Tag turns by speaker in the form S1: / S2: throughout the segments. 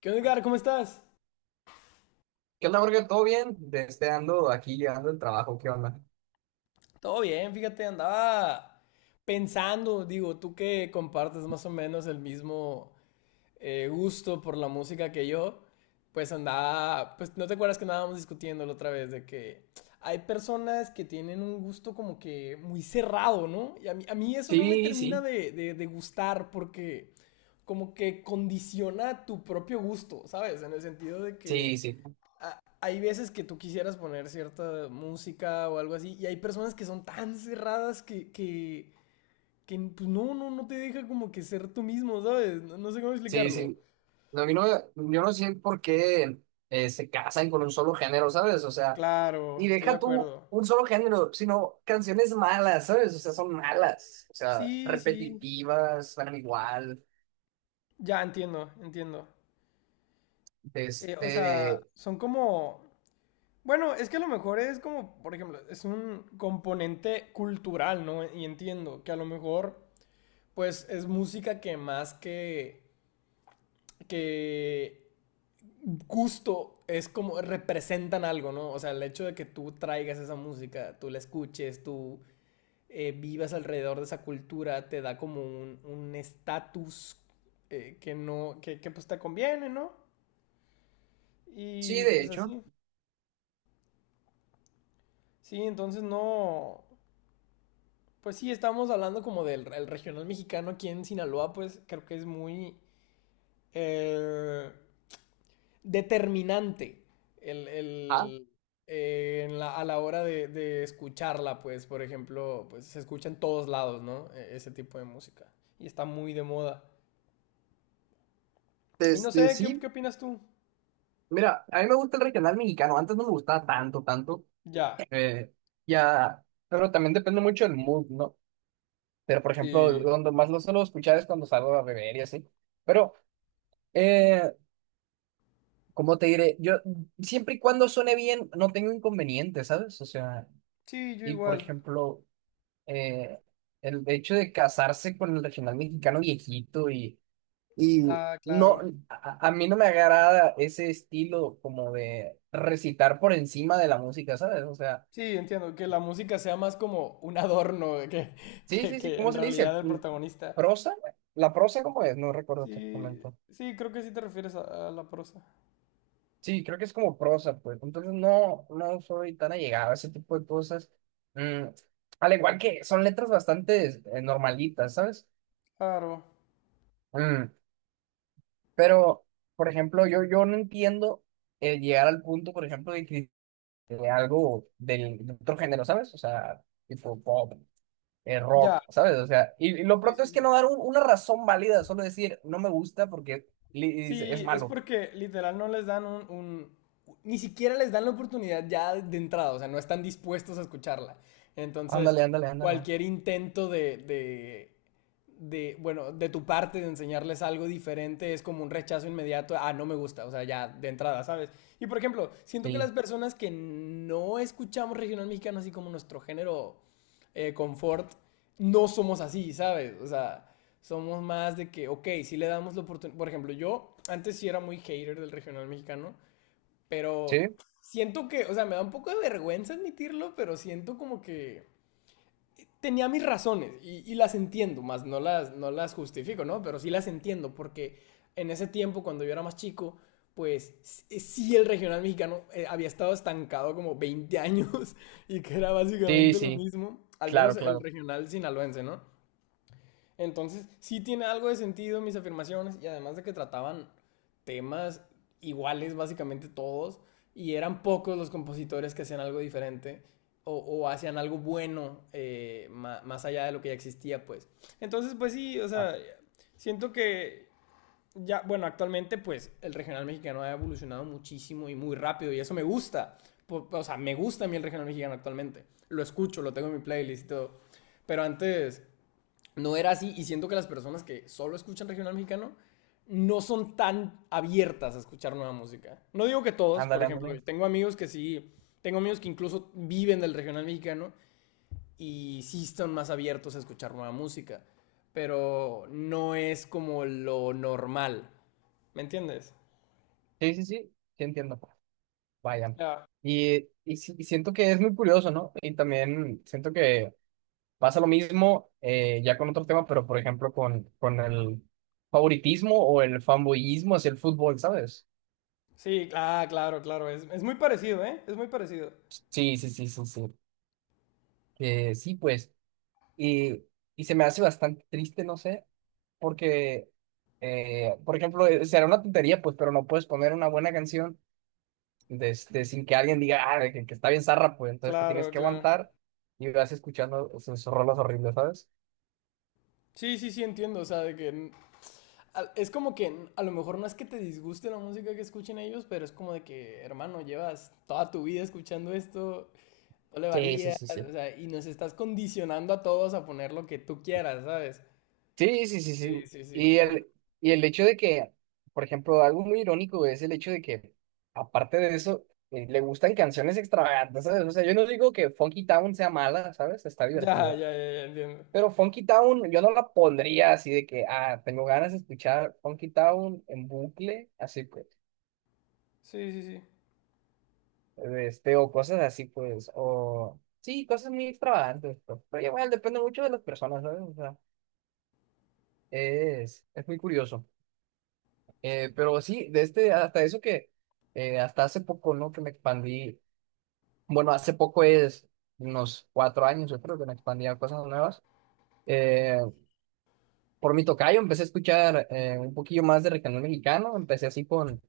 S1: ¿Qué onda, Edgar? ¿Cómo estás?
S2: ¿Qué onda, Jorge? ¿Todo bien? Desde ando aquí llegando del trabajo, ¿qué onda?
S1: Todo bien, fíjate, andaba pensando, digo, tú que compartes más o menos el mismo gusto por la música que yo, pues andaba, pues no te acuerdas que andábamos discutiendo la otra vez de que hay personas que tienen un gusto como que muy cerrado, ¿no? Y a mí eso no me
S2: Sí,
S1: termina
S2: sí,
S1: de gustar porque como que condiciona tu propio gusto, ¿sabes? En el sentido de
S2: sí,
S1: que
S2: sí,
S1: a, hay veces que tú quisieras poner cierta música o algo así, y hay personas que son tan cerradas que pues no, no, no te deja como que ser tú mismo, ¿sabes? No, no sé cómo
S2: sí,
S1: explicarlo.
S2: sí. No, a mí no, yo no sé por qué se casan con un solo género, ¿sabes? O sea,
S1: Claro,
S2: y
S1: estoy de
S2: deja tú
S1: acuerdo.
S2: un solo género, sino canciones malas, ¿sabes? O sea, son malas, o sea,
S1: Sí, sí.
S2: repetitivas, suenan igual.
S1: Ya entiendo, entiendo. O sea,
S2: Este,
S1: son como... Bueno, es que a lo mejor es como, por ejemplo, es un componente cultural, ¿no? Y entiendo que a lo mejor, pues, es música que más que gusto es como representan algo, ¿no? O sea, el hecho de que tú traigas esa música, tú la escuches, tú vivas alrededor de esa cultura, te da como un estatus un que no, que, pues te conviene, ¿no?
S2: sí,
S1: Y
S2: de
S1: pues
S2: hecho.
S1: así. Sí, entonces no, pues sí, estamos hablando como del el regional mexicano aquí en Sinaloa, pues creo que es muy... Eh, determinante
S2: Ah,
S1: el, en la- a la hora de escucharla, pues, por ejemplo, pues se escucha en todos lados, ¿no? E- Ese tipo de música. Y está muy de moda. Y no
S2: desde
S1: sé, ¿qué,
S2: sí.
S1: qué opinas tú?
S2: Mira, a mí me gusta el regional mexicano, antes no me gustaba tanto, tanto.
S1: Ya.
S2: Eh, ya, pero también depende mucho del mood, ¿no? Pero, por ejemplo,
S1: Sí.
S2: donde más lo suelo escuchar es cuando salgo a beber y así. Pero, eh, ¿cómo te diré? Yo, siempre y cuando suene bien, no tengo inconvenientes, ¿sabes? O sea,
S1: Sí, yo
S2: y por
S1: igual.
S2: ejemplo, eh, el hecho de casarse con el regional mexicano viejito y
S1: Ah,
S2: no,
S1: claro.
S2: a mí no me agrada ese estilo como de recitar por encima de la música, ¿sabes? O sea.
S1: Sí, entiendo, que la música sea más como un adorno de que,
S2: Sí, sí, sí,
S1: que
S2: ¿cómo
S1: en
S2: se le dice?
S1: realidad el protagonista.
S2: ¿Prosa? ¿La prosa cómo es? No recuerdo
S1: Sí,
S2: exactamente.
S1: sí, creo que sí te refieres a la prosa.
S2: Sí, creo que es como prosa, pues. Entonces no, no soy tan allegado a ese tipo de cosas. Mm, al igual que son letras bastante normalitas, ¿sabes?
S1: Claro.
S2: Mm, pero, por ejemplo, yo no entiendo llegar al punto, por ejemplo, de que de algo de otro género, ¿sabes? O sea, tipo pop.
S1: Ya.
S2: Rock, ¿sabes? O sea, y lo
S1: Sí,
S2: pronto
S1: sí,
S2: es que
S1: sí.
S2: no dar una razón válida, solo decir, no me gusta porque y dice, es
S1: Sí, es
S2: malo.
S1: porque literal no les dan un- Ni siquiera les dan la oportunidad ya de entrada, o sea, no están dispuestos a escucharla. Entonces,
S2: Ándale, ándale, ándale.
S1: cualquier intento de, bueno, de tu parte de enseñarles algo diferente es como un rechazo inmediato, ah, no me gusta, o sea, ya de entrada, ¿sabes? Y por ejemplo, siento que
S2: Sí,
S1: las personas que no escuchamos regional mexicano así como nuestro género confort, no somos así, ¿sabes? O sea, somos más de que, ok, si le damos la oportunidad. Por ejemplo, yo antes sí era muy hater del regional mexicano, pero
S2: sí,
S1: siento que, o sea, me da un poco de vergüenza admitirlo, pero siento como que tenía mis razones y las entiendo, más no las, no las justifico, ¿no? Pero sí las entiendo porque en ese tiempo, cuando yo era más chico, pues sí el regional mexicano había estado estancado como 20 años y que era
S2: sí,
S1: básicamente lo
S2: sí,
S1: mismo, al
S2: claro,
S1: menos el
S2: claro.
S1: regional sinaloense, ¿no? Entonces, sí tiene algo de sentido mis afirmaciones y además de que trataban temas iguales básicamente todos y eran pocos los compositores que hacían algo diferente o hacían algo bueno ma- más allá de lo que ya existía, pues. Entonces, pues sí, o
S2: Ah,
S1: sea, siento que ya, bueno, actualmente pues el regional mexicano ha evolucionado muchísimo y muy rápido y eso me gusta. O sea, me gusta a mí el regional mexicano actualmente. Lo escucho, lo tengo en mi playlist y todo. Pero antes no era así y siento que las personas que solo escuchan regional mexicano no son tan abiertas a escuchar nueva música. No digo que todos, por
S2: ándale,
S1: ejemplo,
S2: ándale.
S1: tengo amigos que sí, tengo amigos que incluso viven del regional mexicano y sí están más abiertos a escuchar nueva música, pero no es como lo normal. ¿Me entiendes?
S2: Sí, sí, sí, sí entiendo. Vaya.
S1: Ya.
S2: Y siento que es muy curioso, ¿no? Y también siento que pasa lo mismo ya con otro tema, pero por ejemplo con, el favoritismo o el fanboyismo hacia el fútbol, ¿sabes?
S1: Sí, ah, claro, claro, es muy parecido, ¿eh? Es muy parecido.
S2: Sí, sí, sí, sí, sí. Que sí, pues. Y, y se me hace bastante triste, no sé, porque, por ejemplo, será una tontería, pues, pero no puedes poner una buena canción de este, sin que alguien diga, ah, que está bien zarra, pues, entonces te tienes
S1: Claro,
S2: que
S1: claro.
S2: aguantar y vas escuchando sus rolas horribles, ¿sabes?
S1: Sí, sí, sí, entiendo, o sea, de que es como que a lo mejor no es que te disguste la música que escuchen ellos, pero es como de que, hermano, llevas toda tu vida escuchando esto, no le
S2: Sí, sí,
S1: varías,
S2: sí, sí.
S1: o sea, y nos estás condicionando a todos a poner lo que tú quieras, ¿sabes?
S2: Sí, sí, sí,
S1: Sí,
S2: sí.
S1: sí, sí.
S2: Y
S1: Porque-
S2: el, y el hecho de que, por ejemplo, algo muy irónico güey, es el hecho de que, aparte de eso, le gustan canciones extravagantes, ¿sabes? O sea, yo no digo que Funky Town sea mala, ¿sabes? Está
S1: Ya,
S2: divertida.
S1: ya, ya, ya entiendo.
S2: Pero Funky Town, yo no la pondría así de que, ah, tengo ganas de escuchar Funky Town en bucle, así pues,
S1: Sí, sí, sí.
S2: este, o cosas así pues, o sí, cosas muy extravagantes, pues, pero igual depende mucho de las personas, ¿sabes? O sea, es, muy curioso. Pero sí, de este, hasta eso que, hasta hace poco, ¿no? Que me expandí, bueno, hace poco es unos 4 años, yo creo que me expandí a cosas nuevas. Eh, por mi tocayo empecé a escuchar un poquillo más de regional mexicano, empecé así con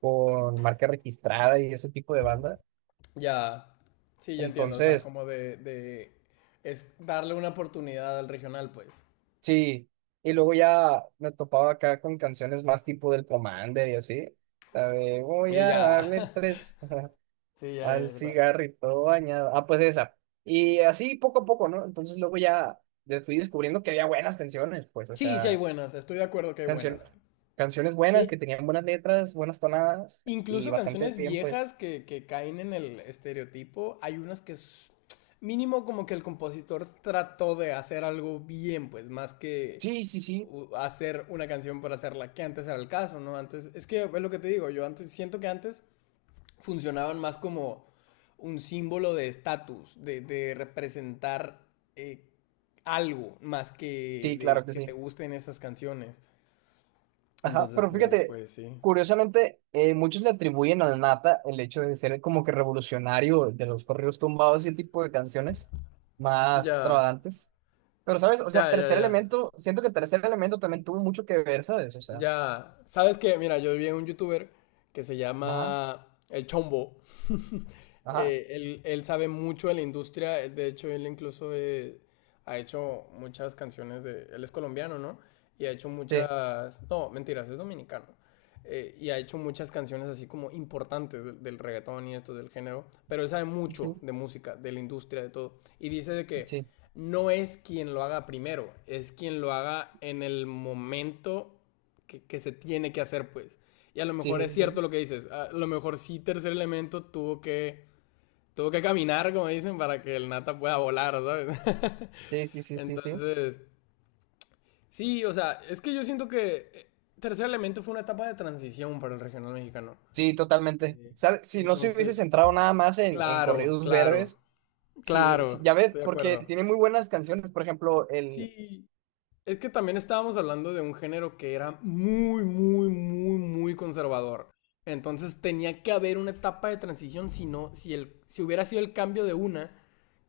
S2: con Marca Registrada y ese tipo de banda.
S1: Ya, sí, ya entiendo, o sea,
S2: Entonces,
S1: como de, es darle una oportunidad al regional, pues.
S2: sí. Y luego ya me topaba acá con canciones más tipo del Commander y así. La de voy
S1: Y
S2: a
S1: ya,
S2: darle tres
S1: sí, ya, ya,
S2: al
S1: ya sé cuál.
S2: cigarrito bañado. Ah, pues esa. Y así poco a poco, ¿no? Entonces luego ya fui descubriendo que había buenas canciones, pues, o
S1: Sí, sí hay
S2: sea,
S1: buenas, estoy de acuerdo que hay
S2: canción
S1: buenas.
S2: canciones buenas
S1: E-
S2: que tenían buenas letras, buenas tonadas y
S1: Incluso
S2: bastante
S1: canciones
S2: bien, pues.
S1: viejas que caen en el estereotipo, hay unas que es mínimo como que el compositor trató de hacer algo bien, pues más que
S2: Sí, sí, sí.
S1: u- hacer una canción por hacerla, que antes era el caso, ¿no? Antes, es que es lo que te digo, yo antes siento que antes funcionaban más como un símbolo de estatus, de representar eh, algo más que
S2: Sí, claro
S1: de
S2: que
S1: que te
S2: sí.
S1: gusten esas canciones.
S2: Ajá,
S1: Entonces,
S2: pero
S1: pues,
S2: fíjate,
S1: pues sí.
S2: curiosamente, muchos le atribuyen al Nata el hecho de ser como que revolucionario de los corridos tumbados y ese tipo de canciones más
S1: Ya,
S2: extravagantes. Pero, ¿sabes? O sea,
S1: ya, ya,
S2: Tercer
S1: ya.
S2: Elemento, siento que Tercer Elemento también tuvo mucho que ver, ¿sabes? O sea,
S1: Ya, sabes que, mira, yo vi a un youtuber que se
S2: ajá,
S1: llama El Chombo,
S2: ajá,
S1: él sabe mucho de la industria, él- de hecho él incluso ha hecho muchas canciones de, él es colombiano, ¿no? Y ha hecho
S2: sí,
S1: muchas, no, mentiras, es dominicano. Y ha hecho muchas canciones así como importantes del, del reggaetón y esto del género, pero él sabe mucho
S2: sí,
S1: de música, de la industria, de todo. Y dice de que
S2: sí,
S1: no es quien lo haga primero, es quien lo haga en el momento que se tiene que hacer, pues. Y a lo
S2: sí,
S1: mejor
S2: sí,
S1: es
S2: sí, sí,
S1: cierto lo que dices, a lo mejor sí Tercer Elemento tuvo que tuvo que caminar, como dicen, para que el nata pueda volar, ¿sabes?
S2: sí, sí, sí, sí,
S1: Entonces, sí, o sea, es que yo siento que Tercer Elemento fue una etapa de transición para el regional mexicano.
S2: sí, totalmente.
S1: Eh,
S2: ¿Sabes? Si no se hubiese
S1: Entonces,
S2: centrado nada más en,
S1: claro,
S2: corridos
S1: claro,
S2: verdes, sí, sí,
S1: claro,
S2: ya ves,
S1: estoy de
S2: porque
S1: acuerdo.
S2: tiene muy buenas canciones, por ejemplo,
S1: Sí, es que también estábamos hablando de un género que era muy, muy, muy, muy conservador. Entonces tenía que haber una etapa de transición, si no, si el, si hubiera sido el cambio de una,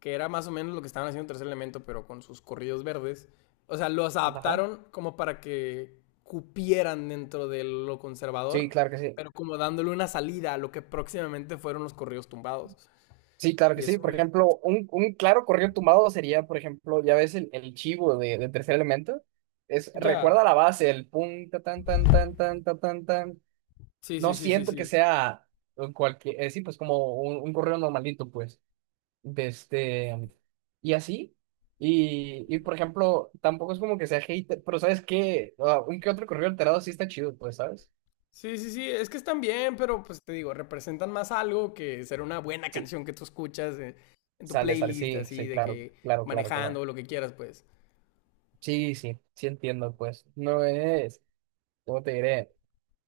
S1: que era más o menos lo que estaban haciendo Tercer Elemento, pero con sus corridos verdes. O sea, los
S2: ajá,
S1: adaptaron como para que cupieran dentro de lo
S2: sí,
S1: conservador,
S2: claro que sí.
S1: pero como dándole una salida a lo que próximamente fueron los corridos tumbados.
S2: Sí, claro que
S1: Y
S2: sí.
S1: eso
S2: Por
S1: me...
S2: ejemplo, un, claro corrido tumbado sería, por ejemplo, ya ves el chivo de Tercer Elemento. Es, recuerda
S1: Ya.
S2: la base, el pum, ta, tan, tan, tan, tan, ta, tan, tan.
S1: Sí,
S2: No
S1: sí, sí, sí,
S2: siento que
S1: sí.
S2: sea cualquier, sí, pues como un corrido normalito, pues. De este, y así. Y, por ejemplo, tampoco es como que sea hater, pero ¿sabes qué? Ah, un que otro corrido alterado sí está chido, pues, ¿sabes?
S1: Sí, sí, sí, es que están bien, pero pues te digo, representan más algo que ser una buena
S2: Sí,
S1: canción que tú escuchas en tu
S2: sale, sale,
S1: playlist,
S2: sí,
S1: así,
S2: sí,
S1: de
S2: claro,
S1: que
S2: claro, claro,
S1: manejando
S2: claro.
S1: o lo que quieras, pues.
S2: Sí, sí, sí entiendo, pues. No es. ¿Cómo te diré?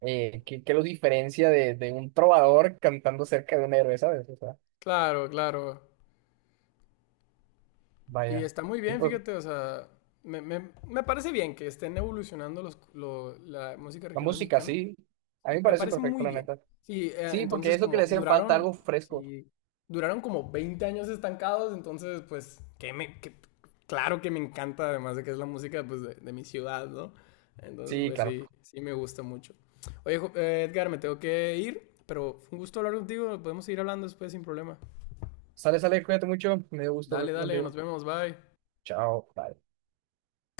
S2: ¿Qué lo diferencia de, un trovador cantando cerca de un héroe, ¿sabes? O sea,
S1: Claro, claro. Y
S2: vaya.
S1: está muy
S2: Y
S1: bien,
S2: pues,
S1: fíjate, o sea, me- me parece bien que estén evolucionando los, lo- la música
S2: la
S1: regional
S2: música,
S1: mexicana.
S2: sí. A mí
S1: Sí,
S2: me
S1: me
S2: parece
S1: parece
S2: perfecto,
S1: muy
S2: la
S1: bien.
S2: neta.
S1: Sí,
S2: Sí, porque
S1: entonces
S2: es lo que le
S1: como
S2: hacía falta,
S1: duraron,
S2: algo fresco.
S1: sí, duraron como 20 años estancados, entonces pues, que me, que- claro que me encanta, además de que es la música pues de mi ciudad, ¿no? Entonces
S2: Sí,
S1: pues
S2: claro.
S1: sí, sí me gusta mucho. Oye, Jo- Edgar, me tengo que ir, pero fue un gusto hablar contigo, podemos seguir hablando después sin problema.
S2: Sale, sale, cuídate mucho. Me dio gusto
S1: Dale,
S2: hablar
S1: dale, nos
S2: contigo.
S1: vemos, bye.
S2: Chao, bye.